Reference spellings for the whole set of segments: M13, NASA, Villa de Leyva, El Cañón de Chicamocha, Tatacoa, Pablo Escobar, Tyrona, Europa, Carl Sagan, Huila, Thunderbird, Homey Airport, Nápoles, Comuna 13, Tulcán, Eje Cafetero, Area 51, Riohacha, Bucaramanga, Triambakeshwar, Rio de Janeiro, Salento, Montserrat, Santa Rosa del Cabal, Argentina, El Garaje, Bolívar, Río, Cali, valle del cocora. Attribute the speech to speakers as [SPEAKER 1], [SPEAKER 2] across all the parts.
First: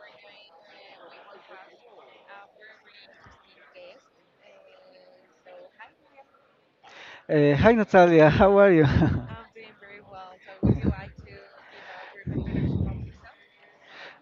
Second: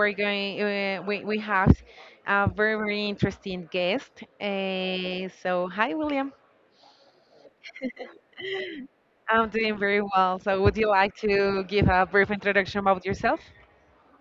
[SPEAKER 1] we're going. We have a very interesting guest. So, hi William.
[SPEAKER 2] Hi Natalia, how are you? I'm
[SPEAKER 1] I'm doing very well. So, would you like to give a brief introduction about yourself?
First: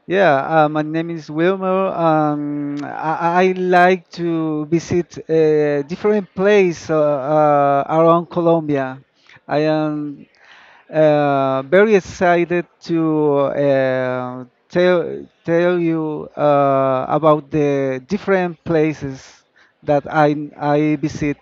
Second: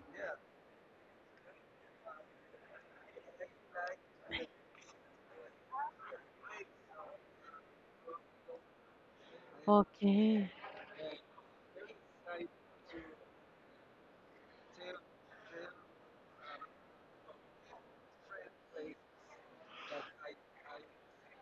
[SPEAKER 2] Yeah, my name is Wilmer. I like to visit different place around Colombia. I am
[SPEAKER 1] Okay.
[SPEAKER 2] very excited to tell you about the different places that I visit.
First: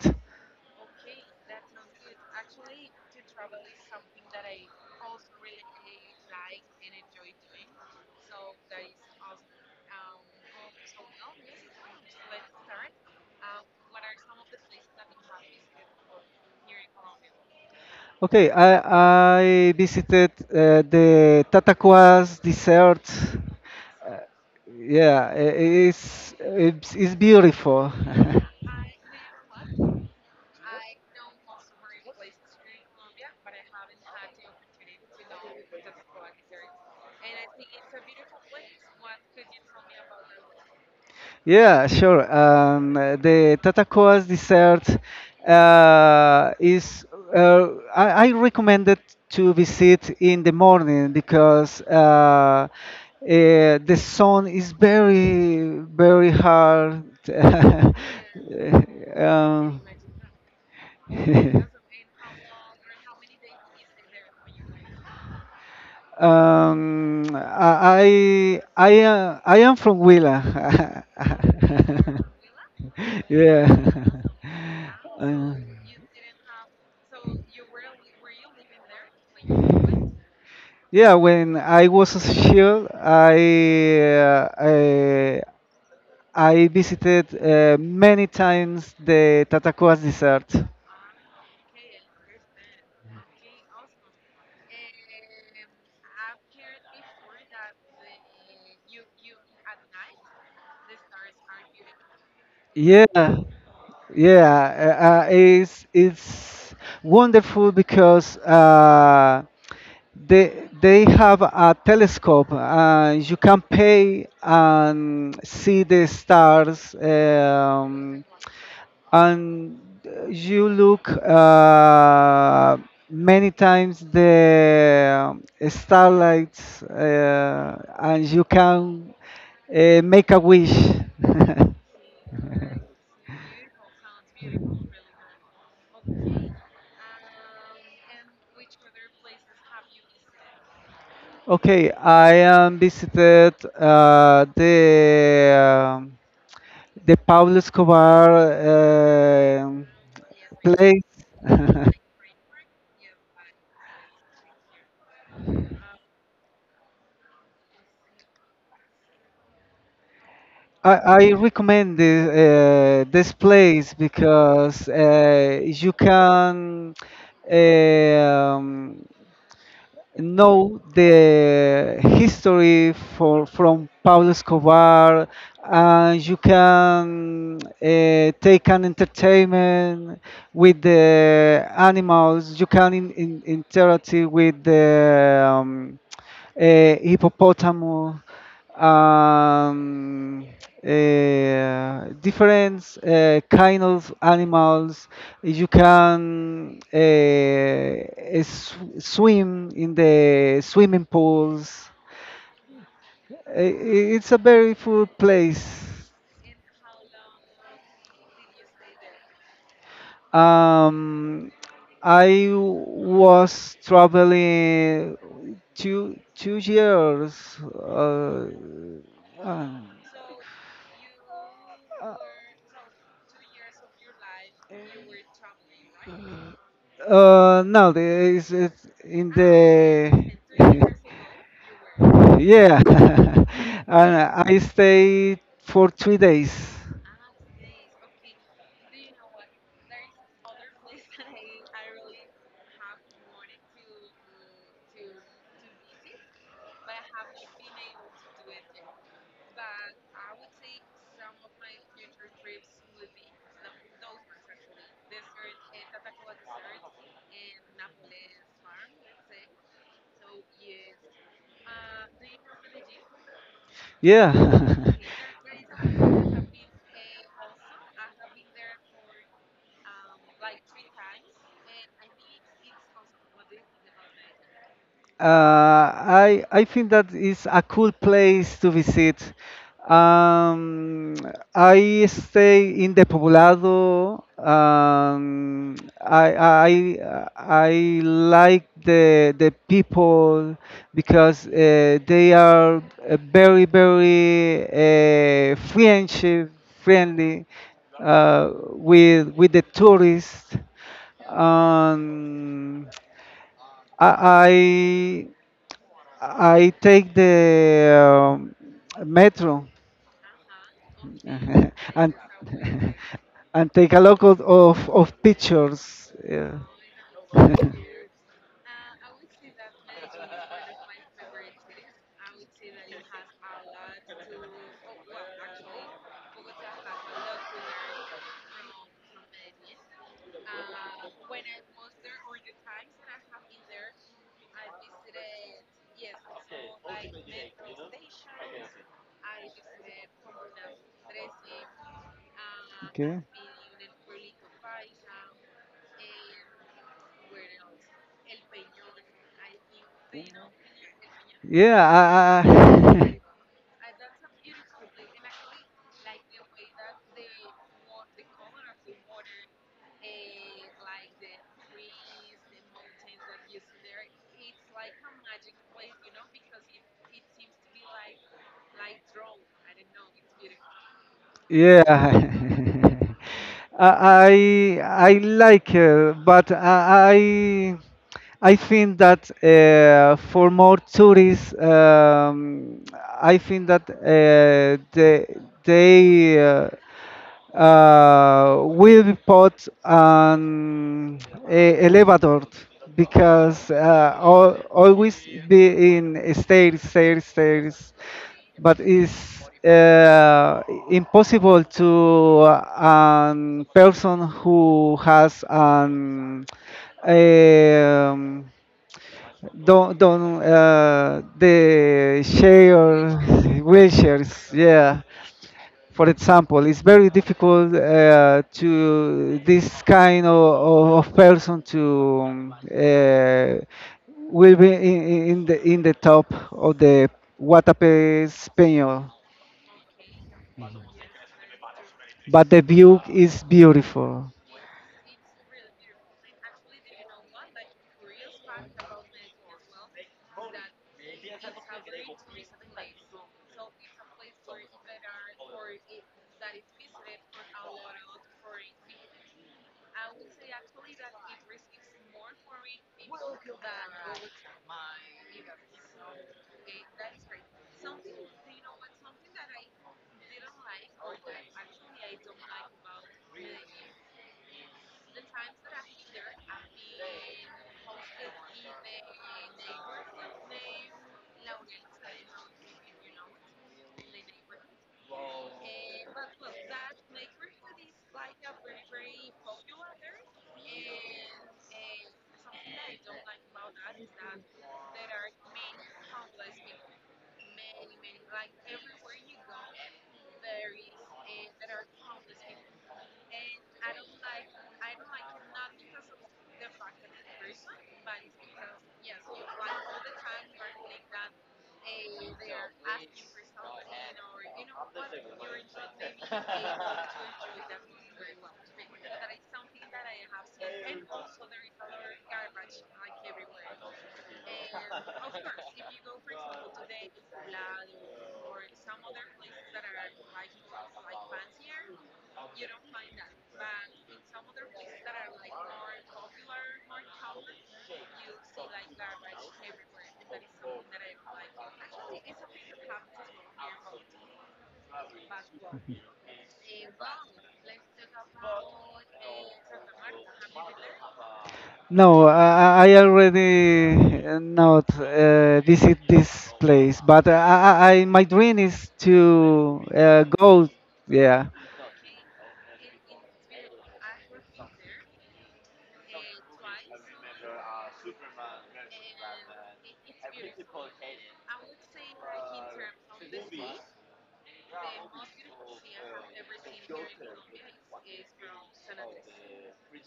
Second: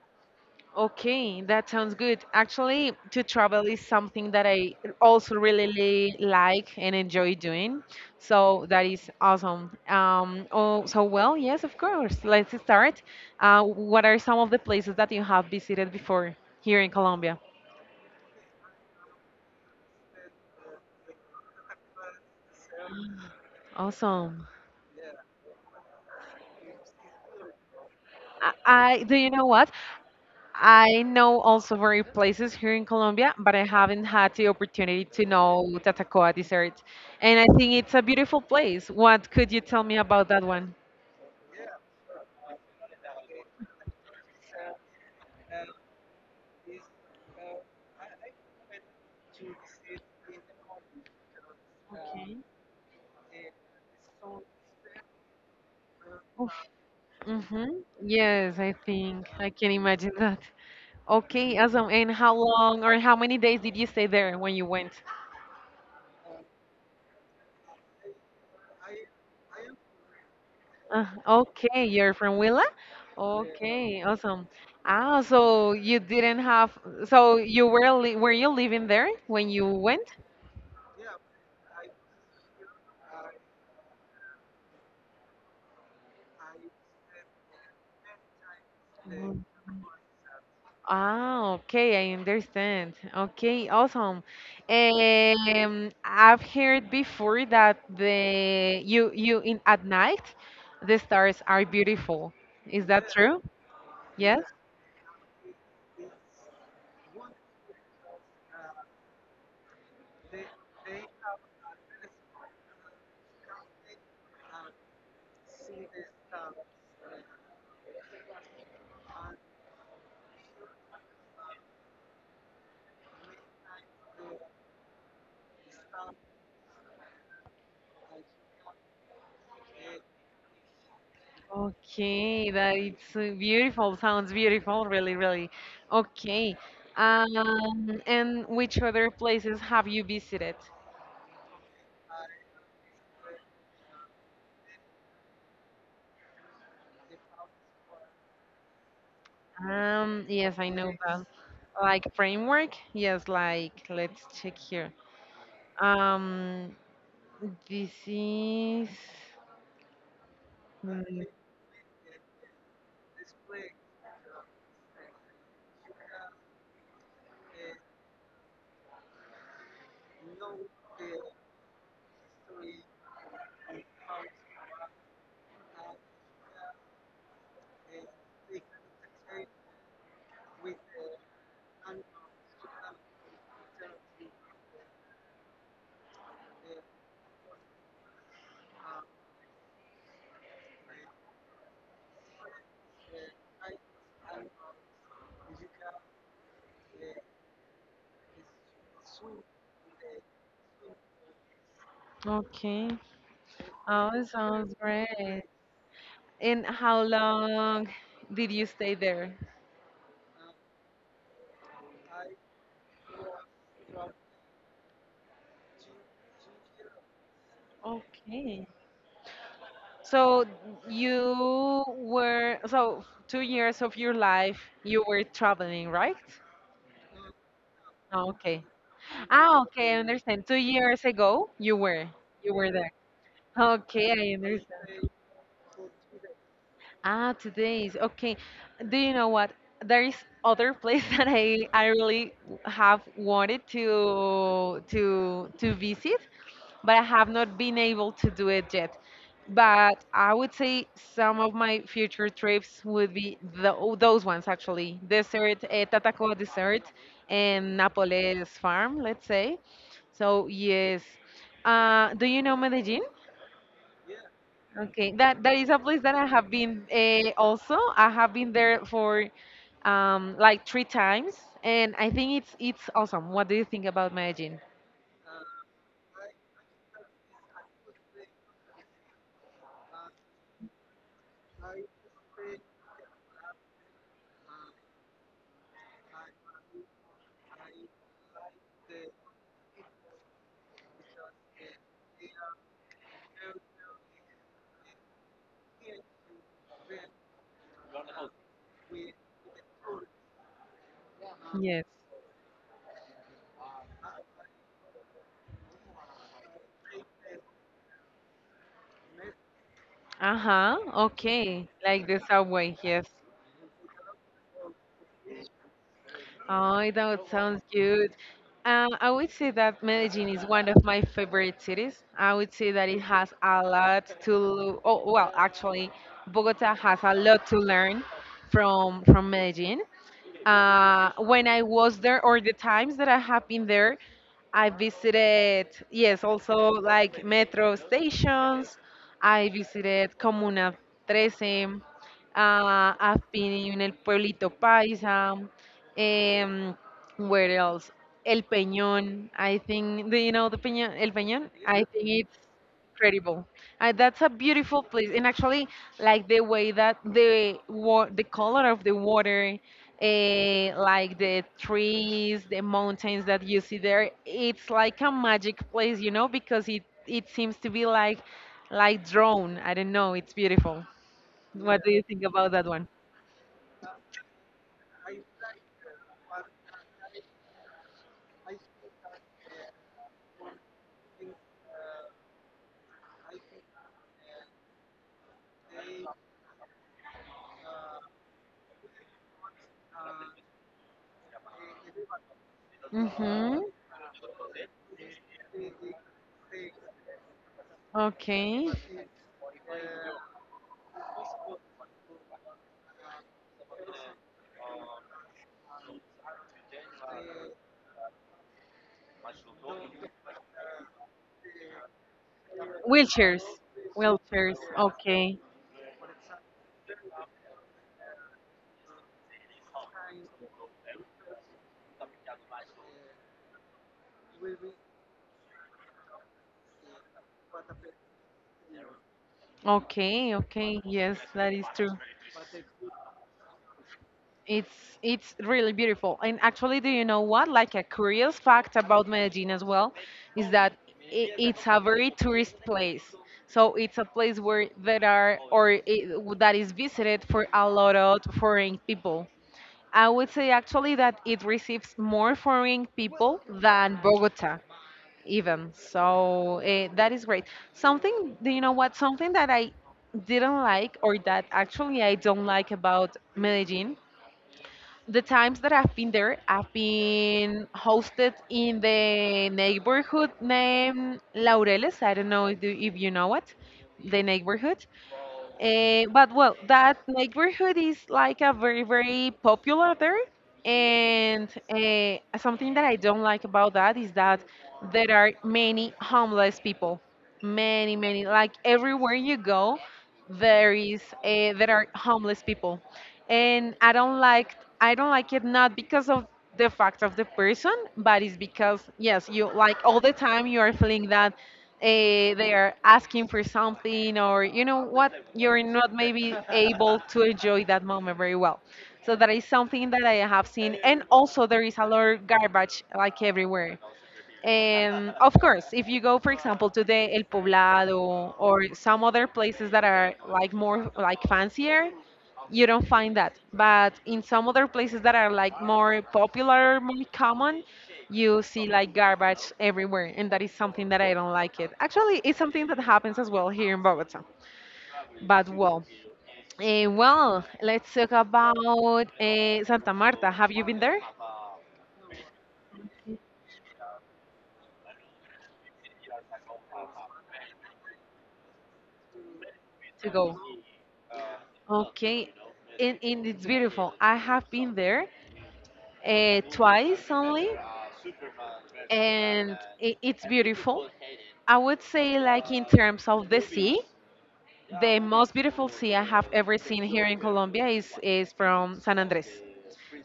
[SPEAKER 1] Okay, that sounds good. Actually, to travel is something that I also really like and enjoy doing. So that is awesome. Well, yes, of course. Let's start. What are some of the places that you have visited before here in Colombia?
[SPEAKER 2] Okay, I visited the Tatacoas desert.
[SPEAKER 1] Awesome.
[SPEAKER 2] Yeah, it's beautiful.
[SPEAKER 1] I Do you know what? I know also very places here in Colombia, but I haven't had the opportunity to know Tatacoa dessert. And I think it's a beautiful place. What could you tell me about that one?
[SPEAKER 2] Yeah, sure. The Tatacoas desert is. uh, I recommend it to visit in the morning because
[SPEAKER 1] Okay.
[SPEAKER 2] the sun is very hard.
[SPEAKER 1] Mm-hmm. Yes, I think I
[SPEAKER 2] Uh,
[SPEAKER 1] can imagine that. Okay,
[SPEAKER 2] Um,
[SPEAKER 1] awesome. And how long or how many days did you stay there when you went?
[SPEAKER 2] I am from Huila.
[SPEAKER 1] Okay, you're from Willa?
[SPEAKER 2] Yeah.
[SPEAKER 1] Okay, awesome. Ah,
[SPEAKER 2] Uh,
[SPEAKER 1] so you didn't have, so you were li were you living there when you went?
[SPEAKER 2] yeah, when I was here, uh, I, I visited many times the Tatacoas desert.
[SPEAKER 1] Ah, okay, I understand. Okay, awesome. I've heard before that the you in at night the stars are beautiful. Is that
[SPEAKER 2] Yeah,
[SPEAKER 1] true? Yes?
[SPEAKER 2] yeah, it's wonderful because they have a telescope. You can pay and see the stars, and you look many times the starlights, and you can make a wish.
[SPEAKER 1] Okay, that it's beautiful. Sounds beautiful, really, really. Okay. And which other places have you visited?
[SPEAKER 2] Okay, I visited the Pablo Escobar um
[SPEAKER 1] Yes, I know
[SPEAKER 2] place.
[SPEAKER 1] that. Like framework? Yes, like let's check here. Um, This is
[SPEAKER 2] I,
[SPEAKER 1] mm,
[SPEAKER 2] I recommend this place because you can um, know the history from Pablo Escobar and you can take an entertainment with the animals. You can interact with the hippopotamus, um, different kind of animals. You can swim in the swimming pools.
[SPEAKER 1] okay. Oh, it
[SPEAKER 2] It's a
[SPEAKER 1] sounds
[SPEAKER 2] very full
[SPEAKER 1] great.
[SPEAKER 2] place.
[SPEAKER 1] And how long did you stay there?
[SPEAKER 2] Um, I was traveling two years. Uh,
[SPEAKER 1] Okay. So you
[SPEAKER 2] uh,
[SPEAKER 1] were so 2 years of your life you were traveling, right?
[SPEAKER 2] No, it's,
[SPEAKER 1] Okay.
[SPEAKER 2] it's in
[SPEAKER 1] Ah, okay, I
[SPEAKER 2] the.
[SPEAKER 1] understand. 2 years ago you were
[SPEAKER 2] Yeah.
[SPEAKER 1] there. Okay,
[SPEAKER 2] And
[SPEAKER 1] I
[SPEAKER 2] I
[SPEAKER 1] understand.
[SPEAKER 2] stayed for 3 days.
[SPEAKER 1] Ah, today is okay. Do you know what? There is other place that I really have wanted to to visit, but I have not been able to do it yet. But I would say some of my future trips would be the, those ones actually. Desert, Tatacoa Desert, and Napoles Farm, let's say. So yes. Do you know Medellin?
[SPEAKER 2] Yeah.
[SPEAKER 1] Okay, that is a place that I have been also. I have been there for like three times, and I think it's awesome. What do you think about Medellin?
[SPEAKER 2] Uh, I think that is a cool place to visit. Um, I stay in the Poblado. I I I like the people because they are very friendship friendly with the tourists.
[SPEAKER 1] Yes.
[SPEAKER 2] Um, I, I take the metro.
[SPEAKER 1] Uh huh. Okay, like
[SPEAKER 2] and
[SPEAKER 1] the subway. Yes.
[SPEAKER 2] and take a lot of pictures. Yeah.
[SPEAKER 1] Oh, that sounds good. I would say that Medellin is one of my favorite cities. I would say that it has a lot to. Oh, well, actually, Bogota has a lot to learn from Medellin. When I was there, or the times that I have been there, I visited, yes, also like metro stations. I visited Comuna 13.
[SPEAKER 2] Okay.
[SPEAKER 1] I've been in El Pueblito Paisa. Um, where else? El Peñón. I think, do you know the Peñón? El Peñón?
[SPEAKER 2] Yeah.
[SPEAKER 1] I think
[SPEAKER 2] I, I,
[SPEAKER 1] incredible. That's a beautiful place, and actually, like the way that the the color of the water, like the trees, the mountains that you see there, it's like a magic place, you know, because it seems to be like drawn. I don't know. It's beautiful. What do you think
[SPEAKER 2] yeah.
[SPEAKER 1] about that one?
[SPEAKER 2] I I I like, but I think that for more tourists, I think that they will put an elevator
[SPEAKER 1] Mm-hmm.
[SPEAKER 2] because al always be in stairs, stairs, stairs,
[SPEAKER 1] Okay.
[SPEAKER 2] but it's impossible to a person who has an eh, um, don't the share
[SPEAKER 1] Wheelchairs.
[SPEAKER 2] wheelchairs,
[SPEAKER 1] Wheelchairs.
[SPEAKER 2] yeah,
[SPEAKER 1] Okay.
[SPEAKER 2] for example, it's very difficult to this kind of person to will be in the top of the Guatape Español,
[SPEAKER 1] Okay. Okay. Yes, that is true.
[SPEAKER 2] but the view is beautiful.
[SPEAKER 1] It's it's really beautiful. And actually, do you know what? Like a curious fact about Medellin as well is that I it's a very tourist place. So it's a place where there are or it, that is visited for a lot of foreign people. I would say actually that it receives more foreign people than Bogota even. So that is great. Something, do you know what? Something that I didn't like or that actually I don't like about Medellin the times that I've been there, I've been hosted in the neighborhood named Laureles. I don't know if you know it, the neighborhood. But well, that neighborhood is like a very, very popular there. And something that I don't like about that is that there are many homeless people. Many, many. Like everywhere you go, there is there are homeless people, and I don't like it not because of the fact of the person, but it's because yes, you like all the time you are feeling that they are asking for something or you know what you're not maybe able to enjoy that moment very well, so that is something that I have seen. And also there is a lot of garbage like everywhere, and of course if you go for example to the El Poblado or some other places that are like more like fancier, you don't find that. But in some other places that are like more popular, more common, you see like garbage everywhere, and that is something that I don't like it. Actually, it's something that happens as well here in Bogota. But well, let's talk about Santa Marta. Have you been there?
[SPEAKER 2] No, I already not visit this place, but my dream is to
[SPEAKER 1] To go.
[SPEAKER 2] go. Yeah.
[SPEAKER 1] Okay, and it's beautiful. I have been there, twice only, and I it's beautiful. I would say, like in terms of the sea, the most beautiful sea I have ever seen here in Colombia is from San Andres.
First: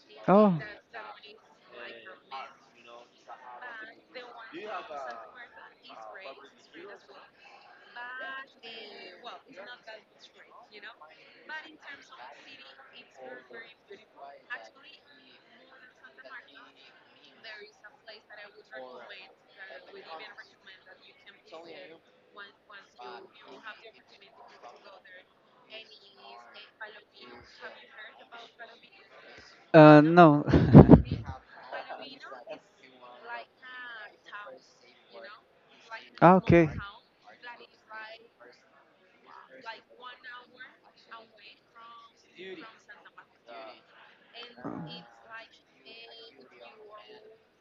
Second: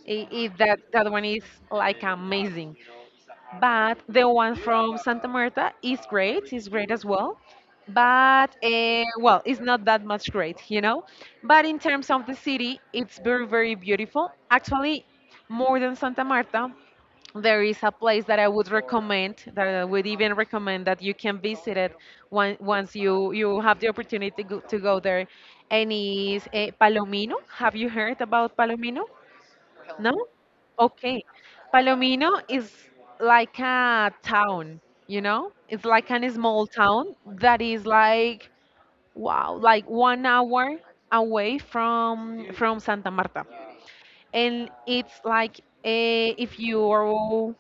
[SPEAKER 2] Oh,
[SPEAKER 1] That that one is like amazing. But the one from Santa Marta is great as well. But well, it's not that much great, you know. But in terms of the city, it's very, very beautiful. Actually, more than Santa Marta, there is a place that I would recommend, that I would even recommend that you can visit it once you have the opportunity go, to go there, and is Palomino. Have you heard about Palomino? No?
[SPEAKER 2] no.
[SPEAKER 1] Okay. Palomino is like a town, you know? It's like a
[SPEAKER 2] Ah,
[SPEAKER 1] small
[SPEAKER 2] okay.
[SPEAKER 1] town that is like wow, like 1 hour away from Santa Marta, and it's like if you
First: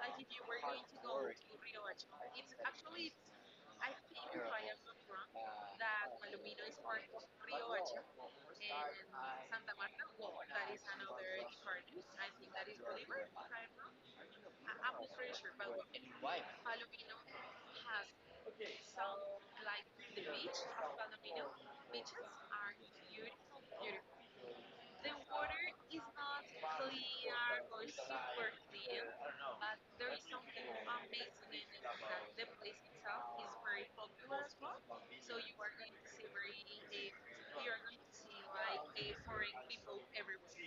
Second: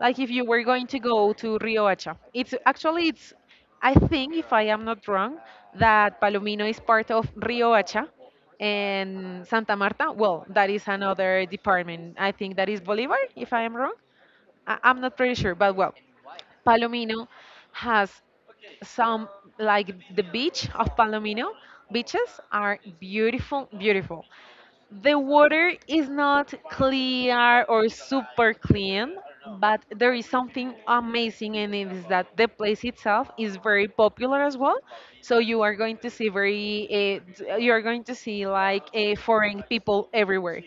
[SPEAKER 1] like if you were going to go to Riohacha, it's actually it's I think if I am not wrong that Palomino is part of Riohacha, and Santa Marta. Well, that is another department. I think that is Bolivar if I am wrong. I'm not pretty sure, but well, Palomino has some like the beach of Palomino beaches are beautiful, beautiful. The water is not clear or super clean, but there is something amazing in it is that the place itself is very popular as well. So you are going to see very, you are going to see like foreign people everywhere.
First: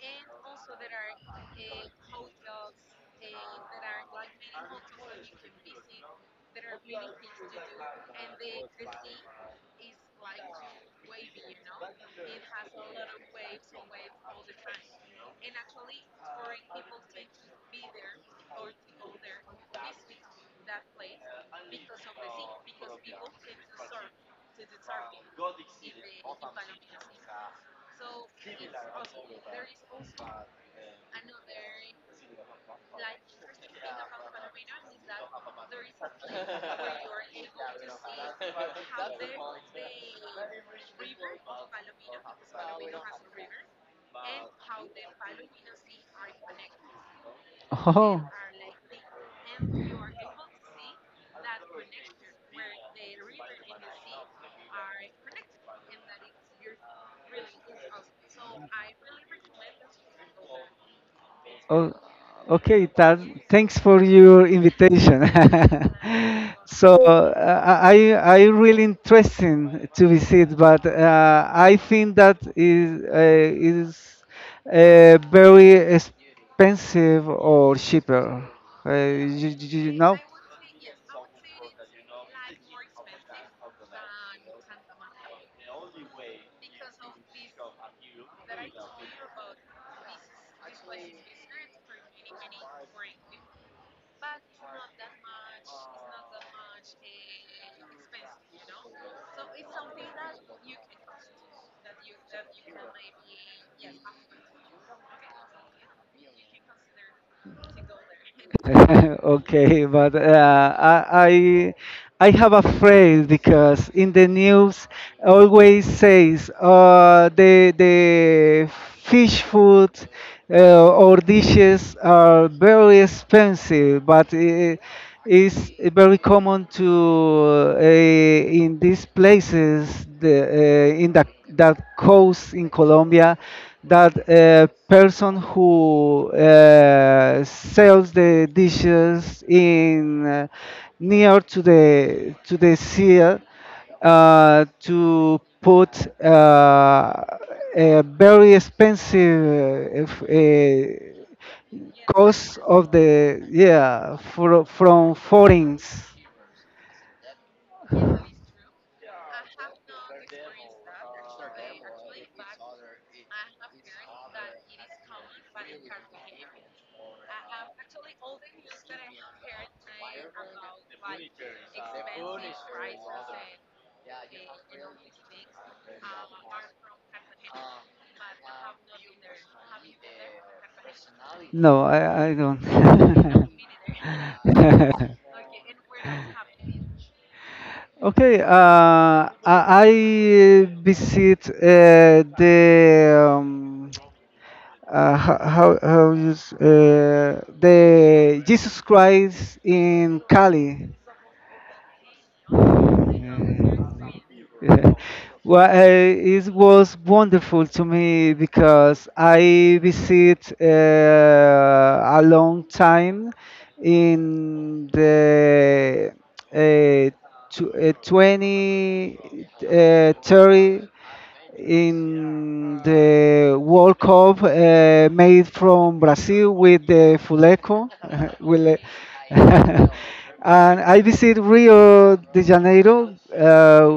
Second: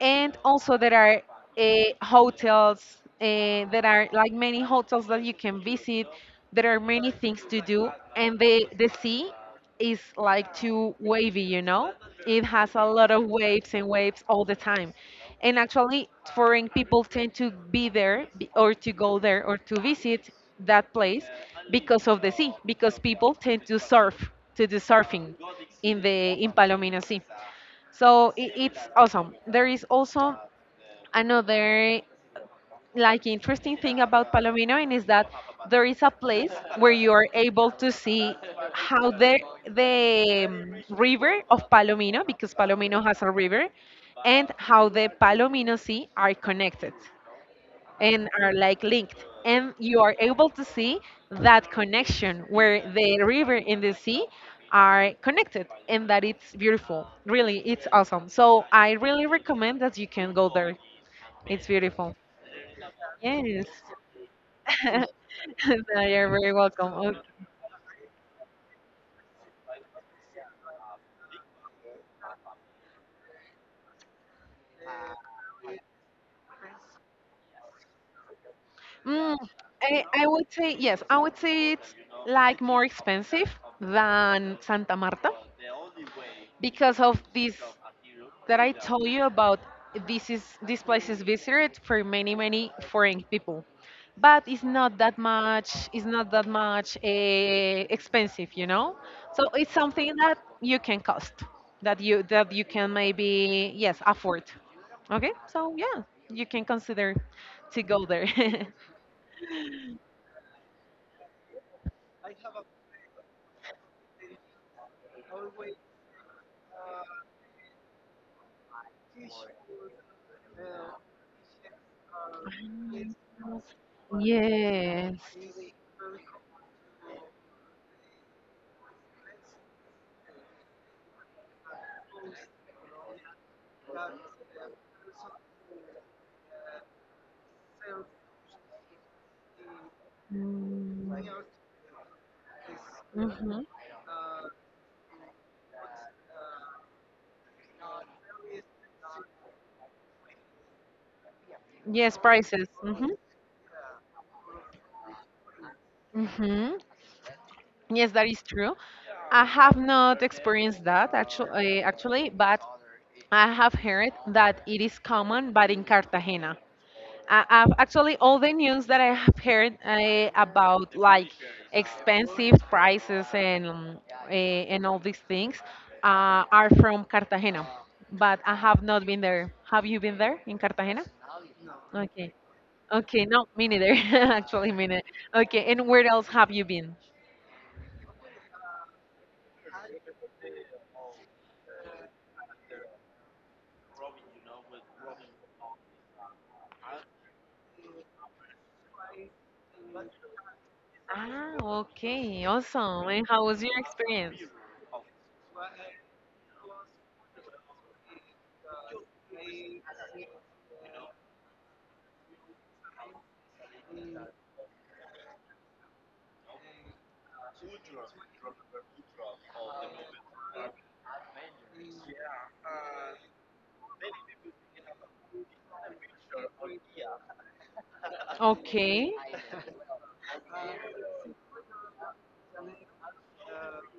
[SPEAKER 1] And also there are hotels, there are like many hotels that you can visit. There are many things to do, and the sea is like too wavy, you know, it has a lot of waves and waves all the time. And actually foreign people tend to be there or to go there or to visit that place because of the sea, because people tend to surf, to do surfing in the in Palomino Sea. So it's awesome. There is also another like interesting thing about Palomino, and is that there is a place where you are able to see how the river of Palomino, because Palomino has a river, and how the Palomino Sea are connected
[SPEAKER 2] Oh.
[SPEAKER 1] and are like linked, and you are able to see that connection where the river and the sea are connected, and that it's beautiful, really, it's awesome. So I really recommend that you can go there. It's
[SPEAKER 2] Oh,
[SPEAKER 1] beautiful,
[SPEAKER 2] okay,
[SPEAKER 1] yes.
[SPEAKER 2] thanks for your invitation.
[SPEAKER 1] No, you're very
[SPEAKER 2] So
[SPEAKER 1] welcome.
[SPEAKER 2] I really interesting to visit, but I think that is very expensive or cheaper.
[SPEAKER 1] Mm,
[SPEAKER 2] You know?
[SPEAKER 1] I would say, yes, I would say it's like more expensive than Santa Marta because of this that I told you about. This place is visited for many many foreign people, but it's not that much. It's not that much expensive, you know. So it's something that you can cost, that you can maybe yes afford. Okay, so yeah, you can consider to go there.
[SPEAKER 2] Okay, but I have a phrase because in the news always says the fish food or dishes are very
[SPEAKER 1] Mm.
[SPEAKER 2] expensive, but it
[SPEAKER 1] Yes.
[SPEAKER 2] is very common to in these places in the that coast in Colombia that person who sells the dishes in
[SPEAKER 1] Mm,
[SPEAKER 2] near to the sea
[SPEAKER 1] mhm.
[SPEAKER 2] to put a very expensive
[SPEAKER 1] Yes,
[SPEAKER 2] cost
[SPEAKER 1] prices.
[SPEAKER 2] of
[SPEAKER 1] Hmm.
[SPEAKER 2] the yeah, from foreigners.
[SPEAKER 1] Hmm. Yes, that is true. I have not experienced that actually, actually, but I have heard that it is common, but in Cartagena. I Actually all the news that I have heard about like expensive prices and and all these things are from Cartagena, but I have not been there. Have you been there in Cartagena?
[SPEAKER 2] No, I,
[SPEAKER 1] Okay,
[SPEAKER 2] I
[SPEAKER 1] okay, no,
[SPEAKER 2] don't.
[SPEAKER 1] me neither. Actually, me neither. Okay, and where else have you been?
[SPEAKER 2] Okay, I visit the how you the Jesus Christ in Cali.
[SPEAKER 1] Ah, okay, awesome. And how was your experience?
[SPEAKER 2] Yeah. Well, it was wonderful to me because I visit a long time in the uh, 20, 30 in the World Cup made from Brazil with the Fuleco. Will-
[SPEAKER 1] Okay.
[SPEAKER 2] and I visit Rio de Janeiro,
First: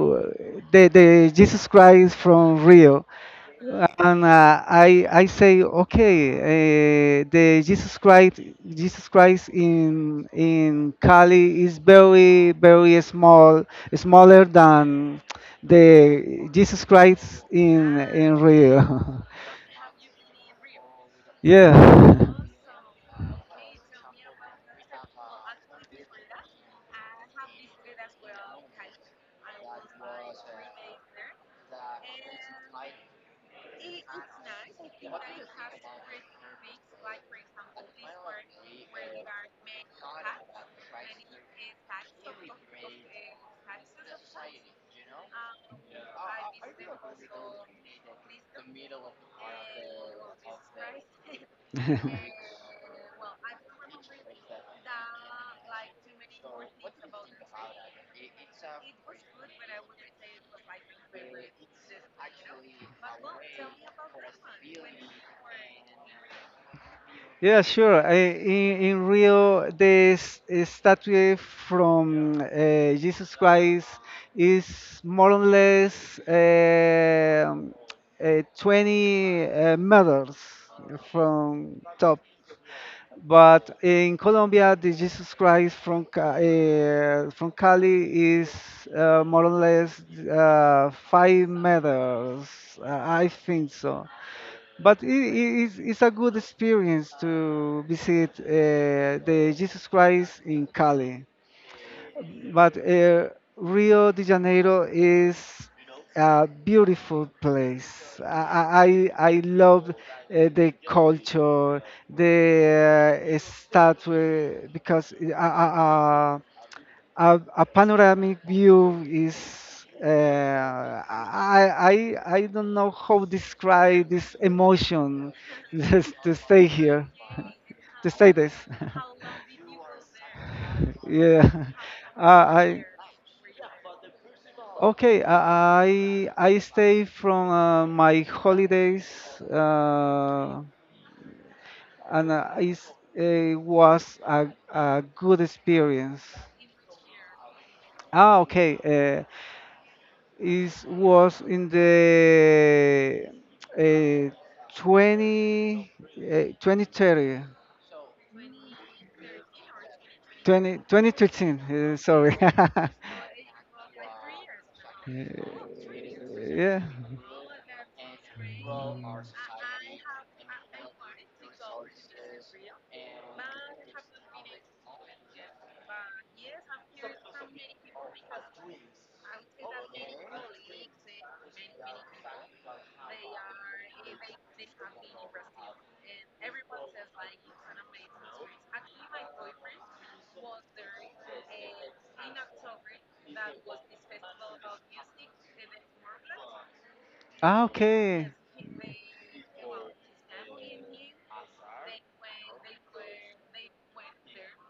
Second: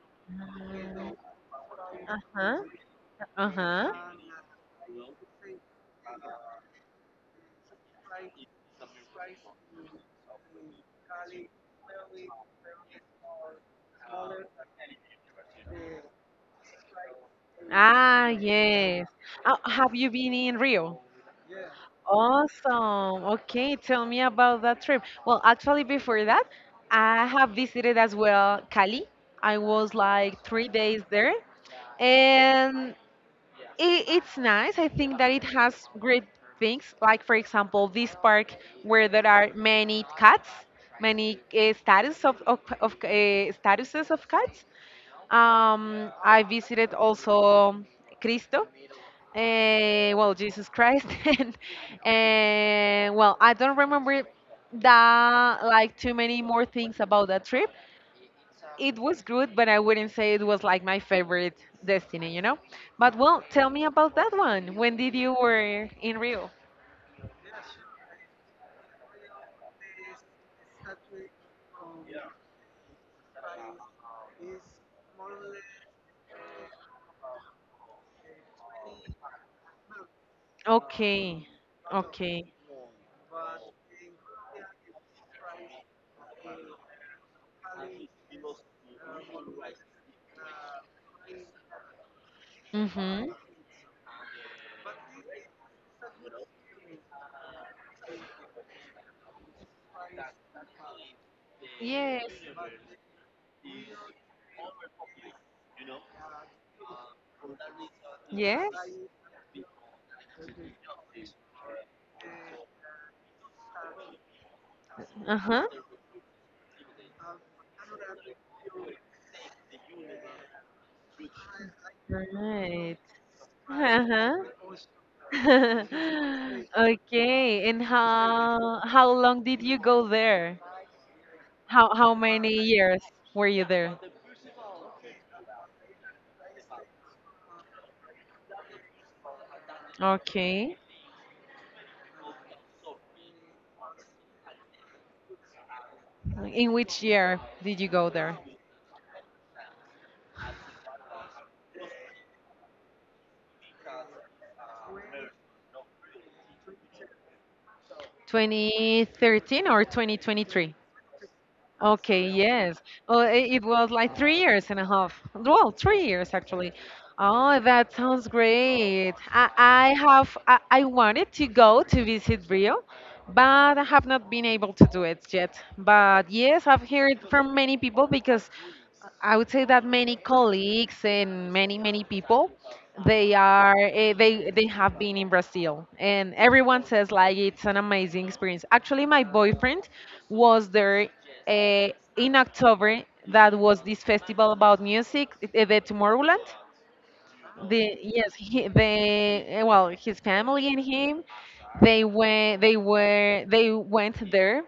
[SPEAKER 2] the Jesus Christ
[SPEAKER 1] Uh huh.
[SPEAKER 2] from Rio.
[SPEAKER 1] Uh huh.
[SPEAKER 2] And I say, okay, the Jesus Christ, in Cali is very, very small, smaller than the Jesus Christ in
[SPEAKER 1] Ah,
[SPEAKER 2] in
[SPEAKER 1] yes.
[SPEAKER 2] Rio.
[SPEAKER 1] Have you been in Rio? Awesome. Okay, tell me about that trip. Well, actually, before that, I have visited as well Cali. I was like 3 days there, and it's nice. I think that it has great things, like, for example, this park where there are many cats, many status of, of statuses of cats. I visited also Cristo. Well, Jesus Christ, and well, I don't remember that like too many more things about that trip. It was good, but I wouldn't say it was like my favorite
[SPEAKER 2] Yeah.
[SPEAKER 1] destiny. But well, tell me about that one. When did you were in Rio?
[SPEAKER 2] Yeah, sure. In Rio, this statue from Jesus Christ is more or less 20 meters
[SPEAKER 1] Okay,
[SPEAKER 2] from top.
[SPEAKER 1] okay.
[SPEAKER 2] But in Colombia, the Jesus Christ from Cali is more or less 5 meters. I
[SPEAKER 1] Mhm.
[SPEAKER 2] think so. But it's a good experience to visit the Jesus Christ in Cali.
[SPEAKER 1] Yes.
[SPEAKER 2] But Rio de Janeiro is a beautiful place.
[SPEAKER 1] Yes.
[SPEAKER 2] I love the culture, the statue, because
[SPEAKER 1] Uh huh.
[SPEAKER 2] uh, a panoramic view is uh, I don't know
[SPEAKER 1] Right.
[SPEAKER 2] how to
[SPEAKER 1] Uh
[SPEAKER 2] describe this
[SPEAKER 1] huh.
[SPEAKER 2] emotion just to stay here
[SPEAKER 1] Okay, and
[SPEAKER 2] to say this
[SPEAKER 1] how how long did you go there?
[SPEAKER 2] yeah.
[SPEAKER 1] How many
[SPEAKER 2] I
[SPEAKER 1] years were you there?
[SPEAKER 2] okay, I stay from my holidays uh,
[SPEAKER 1] Okay.
[SPEAKER 2] and it was a good experience.
[SPEAKER 1] In which year did you go there?
[SPEAKER 2] Ah, okay, uh, is was in the uh, 20 2030
[SPEAKER 1] 2013 or 2023?
[SPEAKER 2] 20, 2013,
[SPEAKER 1] Okay,
[SPEAKER 2] sorry.
[SPEAKER 1] yes. Oh, it was like 3 years and a half.
[SPEAKER 2] Uh,
[SPEAKER 1] Well, 3 years actually.
[SPEAKER 2] yeah.
[SPEAKER 1] Oh, that sounds great. I wanted to go to visit Rio, but I have not been able to do it yet. But yes, I've heard from many people because I would say that many colleagues and many people they are eh, they have been in Brazil, and everyone says like it's an amazing experience. Actually, my boyfriend was there uh, in October. That was this festival about music, the Tomorrowland. The
[SPEAKER 2] Okay,
[SPEAKER 1] Yes, well, his family and him, they went there,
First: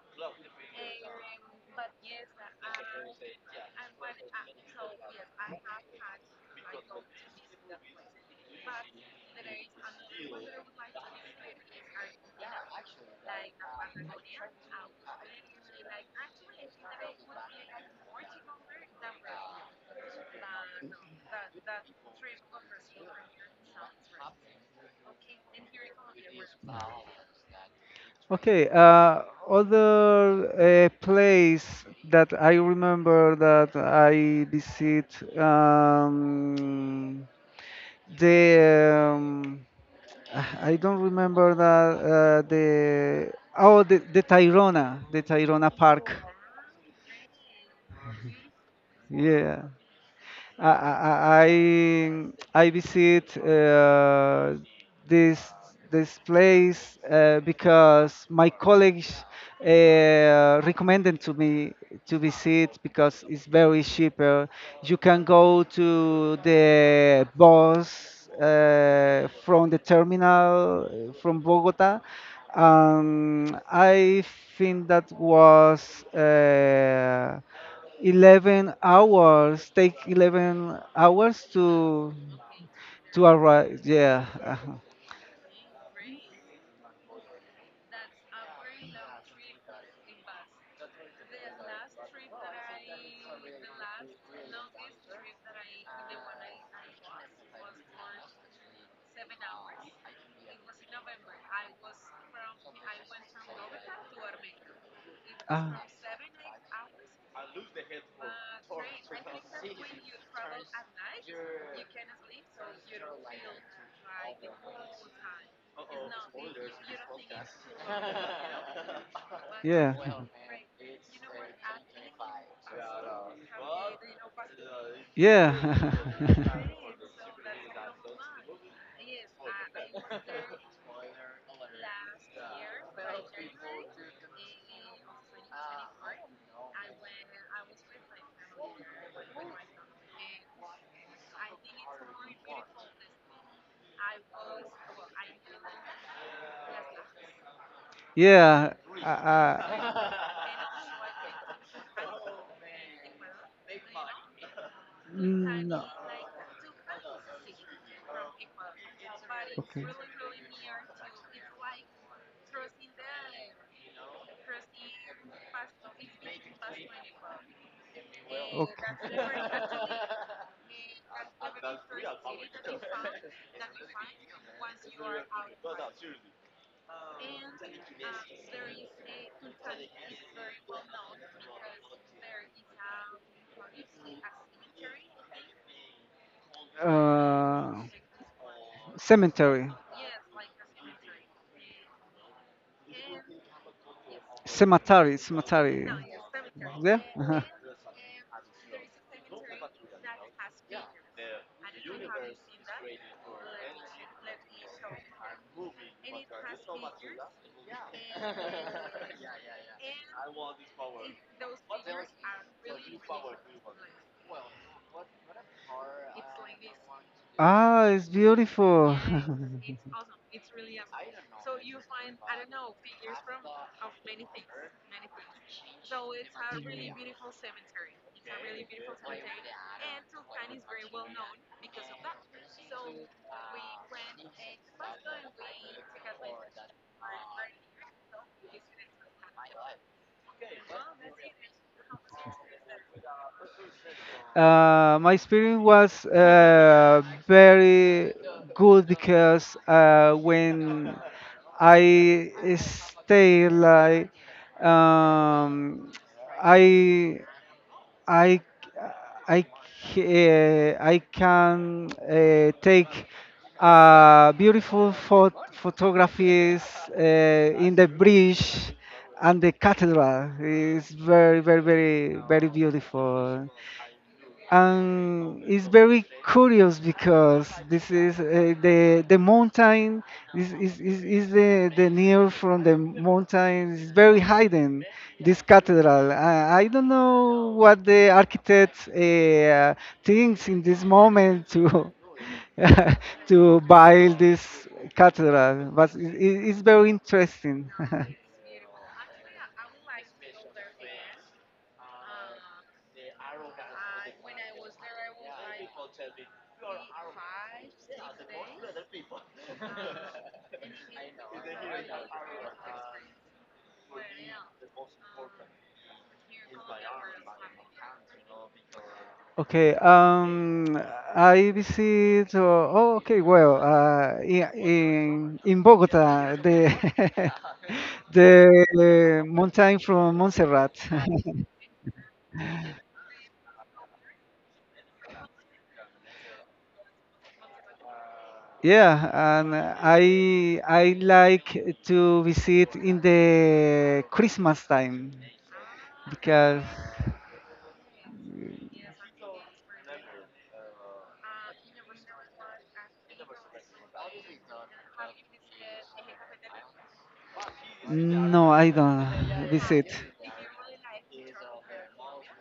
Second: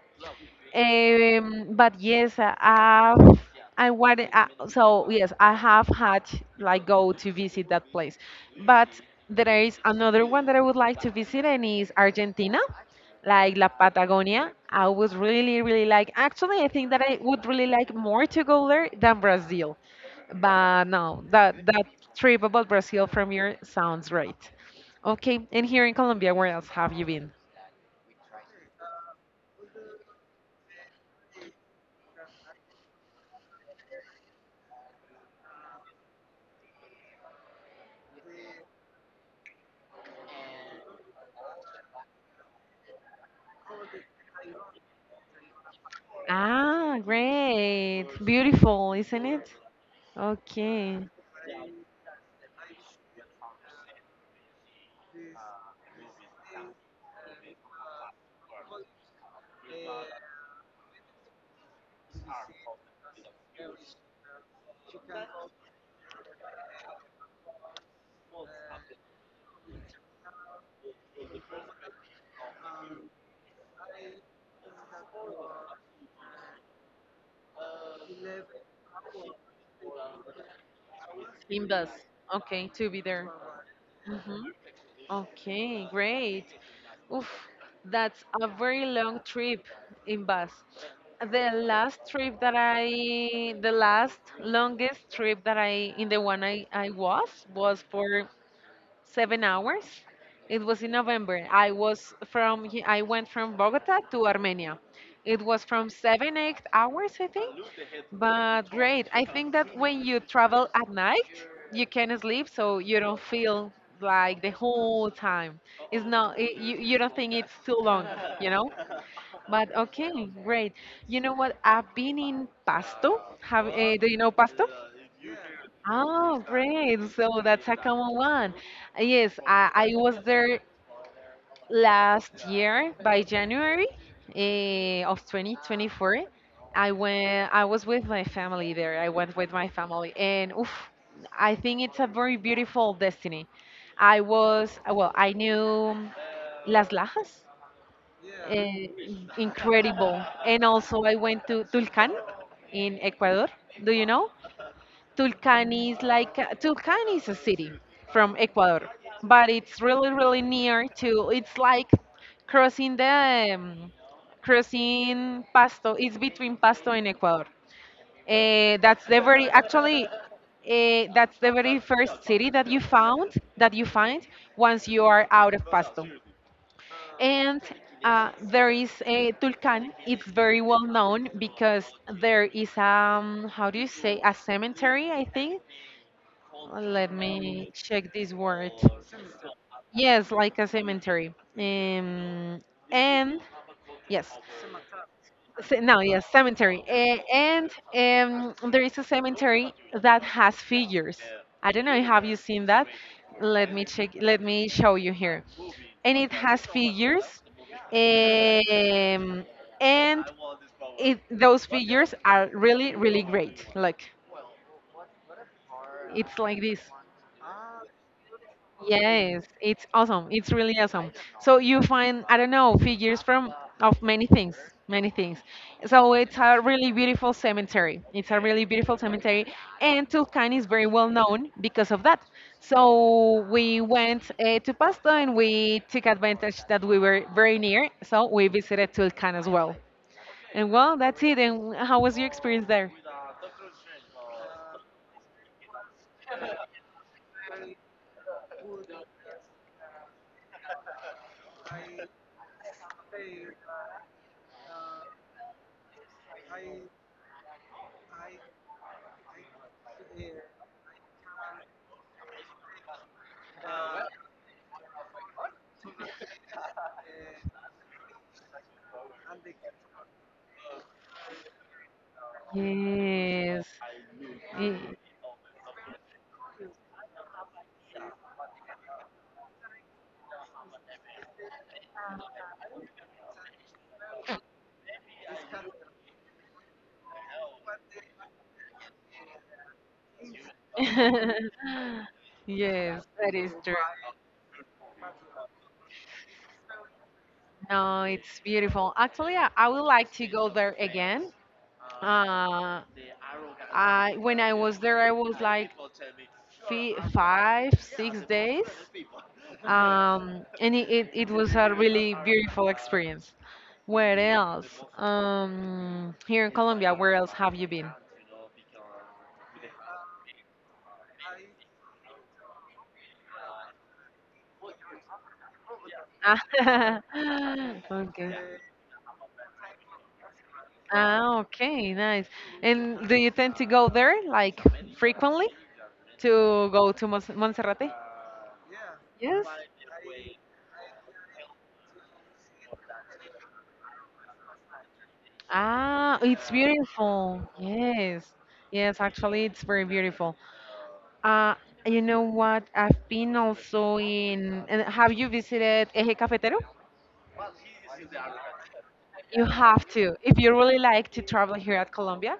[SPEAKER 1] but yes, I- I've I want so yes, I have had like go to visit that place, but there is another one that I would like to visit and is Argentina, like La Patagonia. I was really like actually I think that I would really like more to go there than Brazil, but no, that trip about Brazil from here sounds right. Okay, and here in Colombia, where else have you been?
[SPEAKER 2] okay, other place that I remember that I visit, um, the I don't remember that the, oh, the Tyrona, the Tyrona Park.
[SPEAKER 1] Ah, great. Beautiful, isn't it?
[SPEAKER 2] Yeah, I
[SPEAKER 1] Okay.
[SPEAKER 2] I I I visit this this place because my colleagues recommended to me to visit because it's very cheaper. You can go to the bus from the terminal from Bogota. I think that was. 11 hours, take 11 hours
[SPEAKER 1] In bus.
[SPEAKER 2] to
[SPEAKER 1] Okay, to be there.
[SPEAKER 2] to arrive, yeah.
[SPEAKER 1] Hmm. Okay, great. Oof, that's a very long trip in bus. The last longest trip that I, in the one I was for 7 hours. It was in November. I went from Bogota to Armenia. It was
[SPEAKER 2] Uh,
[SPEAKER 1] from seven, 8 hours, I think. But great. I think that when you travel at night, you can sleep so you don't feel like the whole time. It's not, it, you don't think it's too long, you know? But
[SPEAKER 2] yeah.
[SPEAKER 1] okay, great. You know what? I've been in Pasto. Do you know Pasto?
[SPEAKER 2] Yeah.
[SPEAKER 1] Oh, great. So that's a common one. Yes, I was there last year by January of 2024, I went. I was with my family there. I went with my family, and oof, I think it's a very beautiful destiny. I was well. I knew Las Lajas,
[SPEAKER 2] Yeah.
[SPEAKER 1] eh,
[SPEAKER 2] uh, uh,
[SPEAKER 1] incredible, and also I went to Tulcan in Ecuador. Do you know?
[SPEAKER 2] Mm, no.
[SPEAKER 1] Tulcán is a city from Ecuador, but it's
[SPEAKER 2] Okay,
[SPEAKER 1] really near to. It's like crossing the crossing Pasto. It's between Pasto and Ecuador. That's
[SPEAKER 2] okay.
[SPEAKER 1] the very actually. That's the very first city that you find once you are out of Pasto. And there is a Tulcan. It's very well known because there is how do you say a cemetery, I think, let me
[SPEAKER 2] Uh,
[SPEAKER 1] check this word.
[SPEAKER 2] Cemetery,
[SPEAKER 1] Yes, like a cemetery. And yes,
[SPEAKER 2] cemetery, cemetery.
[SPEAKER 1] no, yes, cemetery.
[SPEAKER 2] Yeah.
[SPEAKER 1] Eh,
[SPEAKER 2] Uh-huh.
[SPEAKER 1] and There is a cemetery that has figures. I don't know. Have you seen that? Let me check. Let me show you here. And it has figures. Um, and those figures are really, really great. Look, it's like this.
[SPEAKER 2] Ah, it's beautiful.
[SPEAKER 1] Yes, it's awesome. It's really awesome. So you find, I don't know, figures from of many things, many things. So it's a really beautiful cemetery. It's a really beautiful cemetery, and Tulcan is very well known because of that. So we went to Pasto and we took advantage that we were very near. So we visited Tulcan as well. And well, that's it. And how was your experience there?
[SPEAKER 2] My experience was very good because when I stay like um, I I I I can take beautiful photographies in the bridge and the cathedral. It's very very very very beautiful,
[SPEAKER 1] Yes. Y-
[SPEAKER 2] and it's very curious because this is the mountain is the near from the mountain is very hidden this cathedral. I don't know what the architect thinks in this moment to
[SPEAKER 1] Yes, that is
[SPEAKER 2] to
[SPEAKER 1] true.
[SPEAKER 2] build this cathedral, but it's very interesting.
[SPEAKER 1] No, it's beautiful. Actually, I would like to go there again. Uh, I When I was there, I was like five, 6 days, and it was a really beautiful experience. Where else? Here in Colombia, where else have you been?
[SPEAKER 2] Okay, I visit. Oh, okay, well, in Bogota, the
[SPEAKER 1] Ah, okay.
[SPEAKER 2] the mountain from Montserrat.
[SPEAKER 1] Ah, okay, nice. And do you tend to go there like frequently to go to Monserrate?
[SPEAKER 2] Yeah,
[SPEAKER 1] Yes.
[SPEAKER 2] and I like to visit in the Christmas time
[SPEAKER 1] Ah, it's
[SPEAKER 2] because
[SPEAKER 1] beautiful. Yes. Yes, actually, it's very beautiful. Uh, you know what? I've been also in. And have you visited Eje Cafetero?
[SPEAKER 2] no, I don't
[SPEAKER 1] You
[SPEAKER 2] visit.
[SPEAKER 1] have to. If you really like to travel here at Colombia,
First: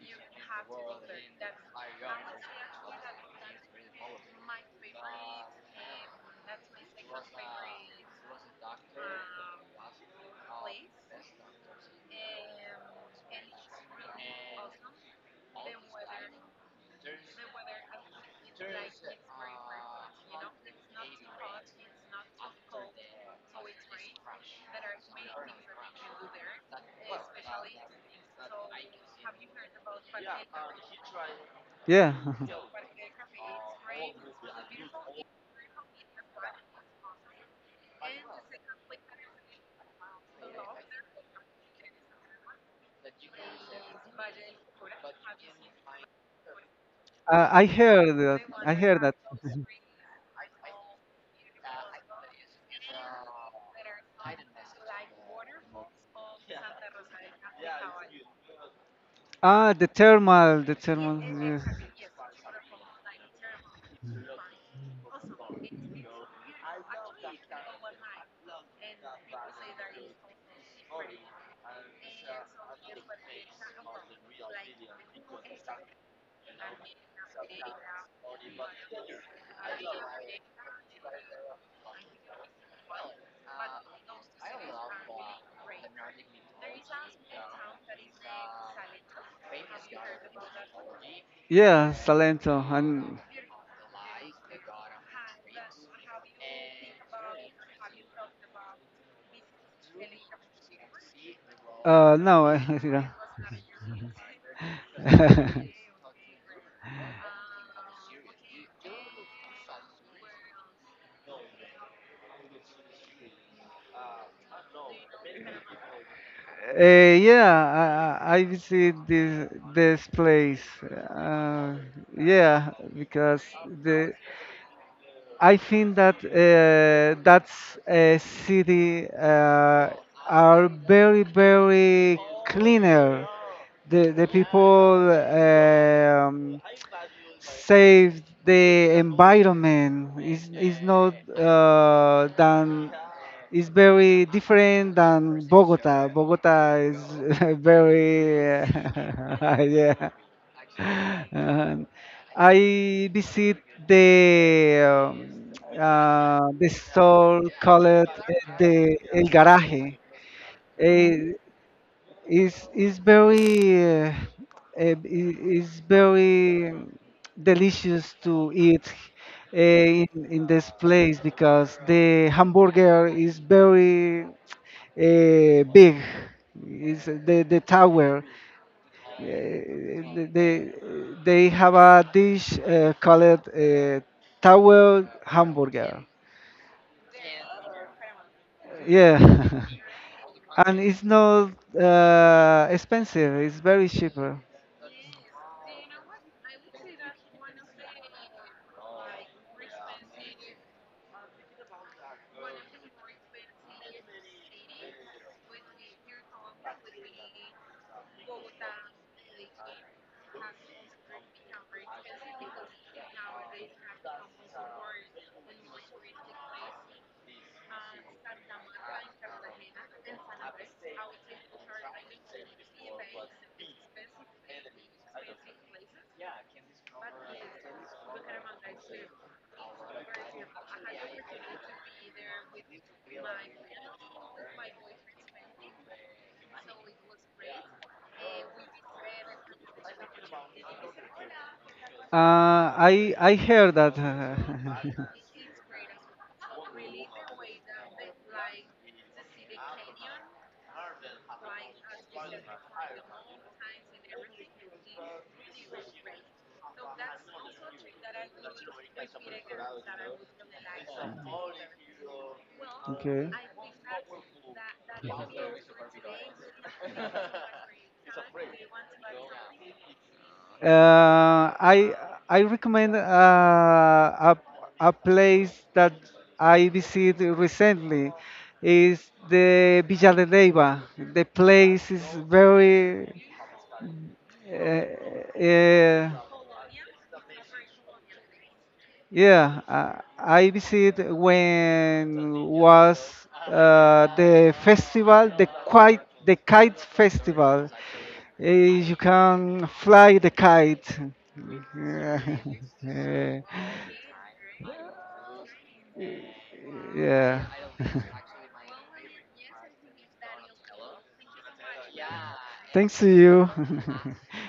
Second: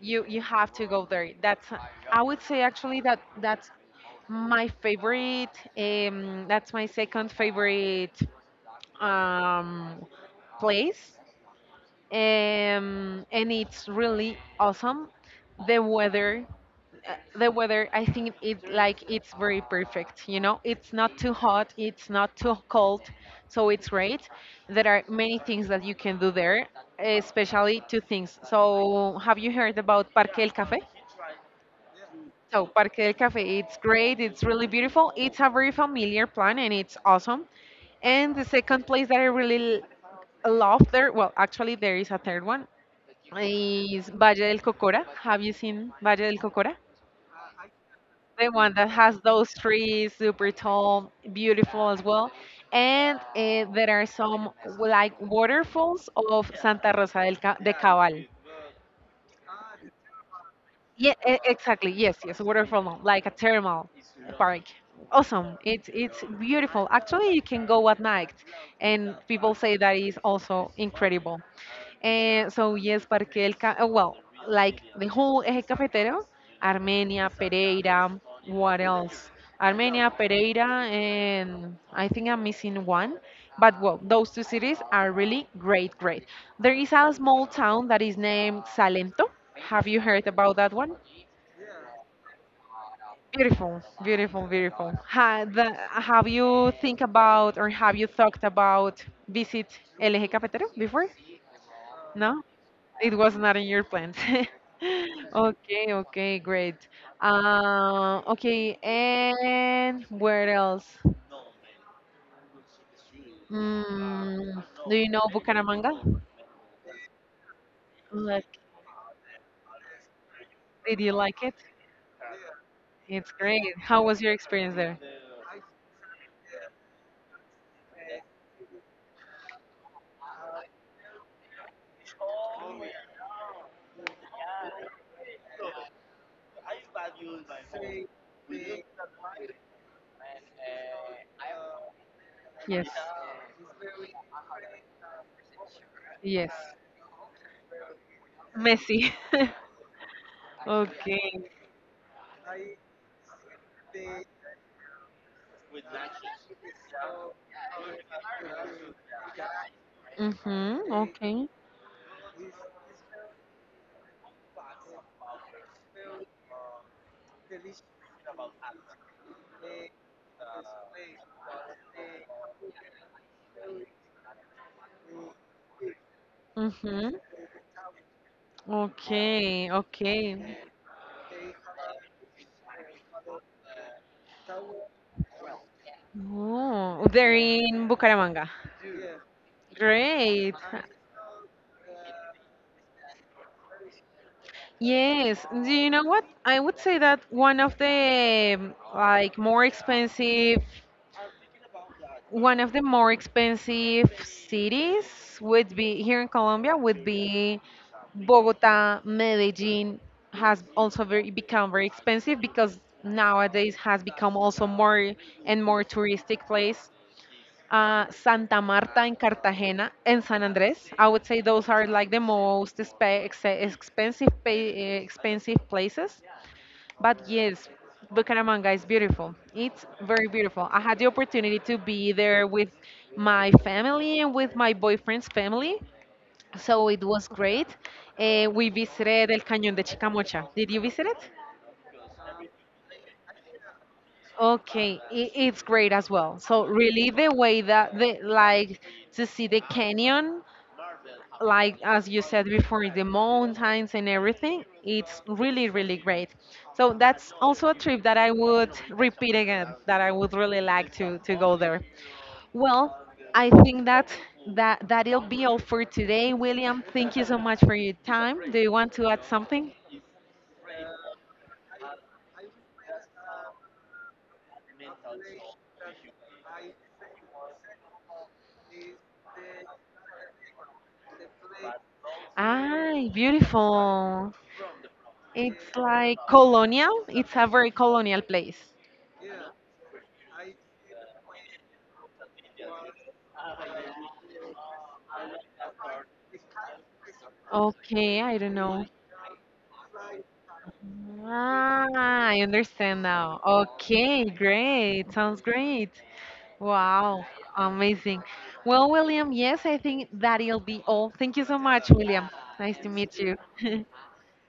[SPEAKER 1] you have to go there. That's I would say actually that that's my favorite. That's my second favorite um, place, and it's really awesome. The weather the weather, I think, it like it's very perfect. You know, it's not too hot, it's not too cold, so it's great. There are many things that you can do there, especially two things. So have you heard about Parque del Café?
[SPEAKER 2] Yeah.
[SPEAKER 1] So Parque del Café, it's great, it's really beautiful, it's a very familiar plan, and it's awesome. And the second place that I really love there, well, actually there is a third one, is Valle del Cocora. Have you seen Valle del Cocora,
[SPEAKER 2] I heard that.
[SPEAKER 1] the one
[SPEAKER 2] I
[SPEAKER 1] that
[SPEAKER 2] heard that.
[SPEAKER 1] has those trees, super tall, beautiful as well? And there are some like waterfalls of Santa Rosa del de Cabal.
[SPEAKER 2] Ah, the thermal, the
[SPEAKER 1] Yeah,
[SPEAKER 2] thermal. Yeah,
[SPEAKER 1] exactly. Yes, yes, waterfall, like a thermal park. Awesome. It's beautiful. Actually, you can go at night, and people say that is also incredible. And so yes, Parque del well, like the whole Eje Cafetero, Armenia, Pereira, what else? Armenia, Pereira, and I think I'm missing one. But well, those two cities are really great, great. There is a small town that is named Salento, have you heard about that one?
[SPEAKER 2] yeah, Salento. And
[SPEAKER 1] Beautiful, beautiful, beautiful. Ha, have you think about or have you thought about visit LG Cafetero before? No,
[SPEAKER 2] no. Yeah.
[SPEAKER 1] it was not in your plans. Okay, okay, great. Okay, and where else? Mm, do you know Bucaramanga?
[SPEAKER 2] Uh, yeah, I
[SPEAKER 1] Like,
[SPEAKER 2] visit this place.
[SPEAKER 1] did you like it?
[SPEAKER 2] Yeah,
[SPEAKER 1] It's
[SPEAKER 2] because
[SPEAKER 1] great. How
[SPEAKER 2] the
[SPEAKER 1] was your experience there?
[SPEAKER 2] I think that that's a city are very cleaner. The people save the environment. It's not
[SPEAKER 1] Yes.
[SPEAKER 2] than. It's very different than Bogota.
[SPEAKER 1] Yes.
[SPEAKER 2] Bogota is very
[SPEAKER 1] Messi.
[SPEAKER 2] yeah.
[SPEAKER 1] Okay.
[SPEAKER 2] And I visit the store called the El Garaje.
[SPEAKER 1] Mhm.
[SPEAKER 2] Eh,
[SPEAKER 1] Okay.
[SPEAKER 2] it's very is very delicious to eat in this place because the hamburger is very big. Is
[SPEAKER 1] Mhm.
[SPEAKER 2] the tower, uh,
[SPEAKER 1] Okay, okay.
[SPEAKER 2] the- they they have a dish called tower hamburger.
[SPEAKER 1] Oh, they're in Bucaramanga.
[SPEAKER 2] Yeah.
[SPEAKER 1] Great.
[SPEAKER 2] And it's not expensive, it's very cheaper.
[SPEAKER 1] Yes. Do you know what? I would say that one of the one of the more expensive cities would be here in Colombia would be Bogota. Medellin has also very become very expensive because nowadays has become also more and more touristic place. Santa Marta and Cartagena and San Andres. I would say those are like the most expensive places. But yes, Bucaramanga is beautiful. It's very beautiful. I had the opportunity to be there with my family and with my boyfriend's family. So it was great. We visited El Cañón de Chicamocha. Did you visit it?
[SPEAKER 2] I heard that.
[SPEAKER 1] Okay, it's great as well. So really, the way that the like to see the canyon, like as you said before, the mountains and everything, it's really great. So that's also a trip that I would repeat again. That I would really like to go there. Well,
[SPEAKER 2] Okay.
[SPEAKER 1] I think that that'll be all for today, William. Thank you so much for your time. Do you want to add something?
[SPEAKER 2] Uh, I I recommend a place that I visited recently is the Villa de Leyva. The place is very
[SPEAKER 1] Ah, beautiful.
[SPEAKER 2] uh,
[SPEAKER 1] It's
[SPEAKER 2] uh,
[SPEAKER 1] like colonial. It's a very colonial place.
[SPEAKER 2] yeah, I visit when was the festival, the kite festival.
[SPEAKER 1] Okay, I don't know.
[SPEAKER 2] You can fly the kite.
[SPEAKER 1] Ah,
[SPEAKER 2] Yeah.
[SPEAKER 1] I understand now.
[SPEAKER 2] Eh,
[SPEAKER 1] Okay, great. Sounds great. Wow,
[SPEAKER 2] yeah.
[SPEAKER 1] amazing. Well, William, yes, I think that'll be all. Thank you so much, William. Nice to
[SPEAKER 2] Thanks to
[SPEAKER 1] meet
[SPEAKER 2] you.
[SPEAKER 1] you.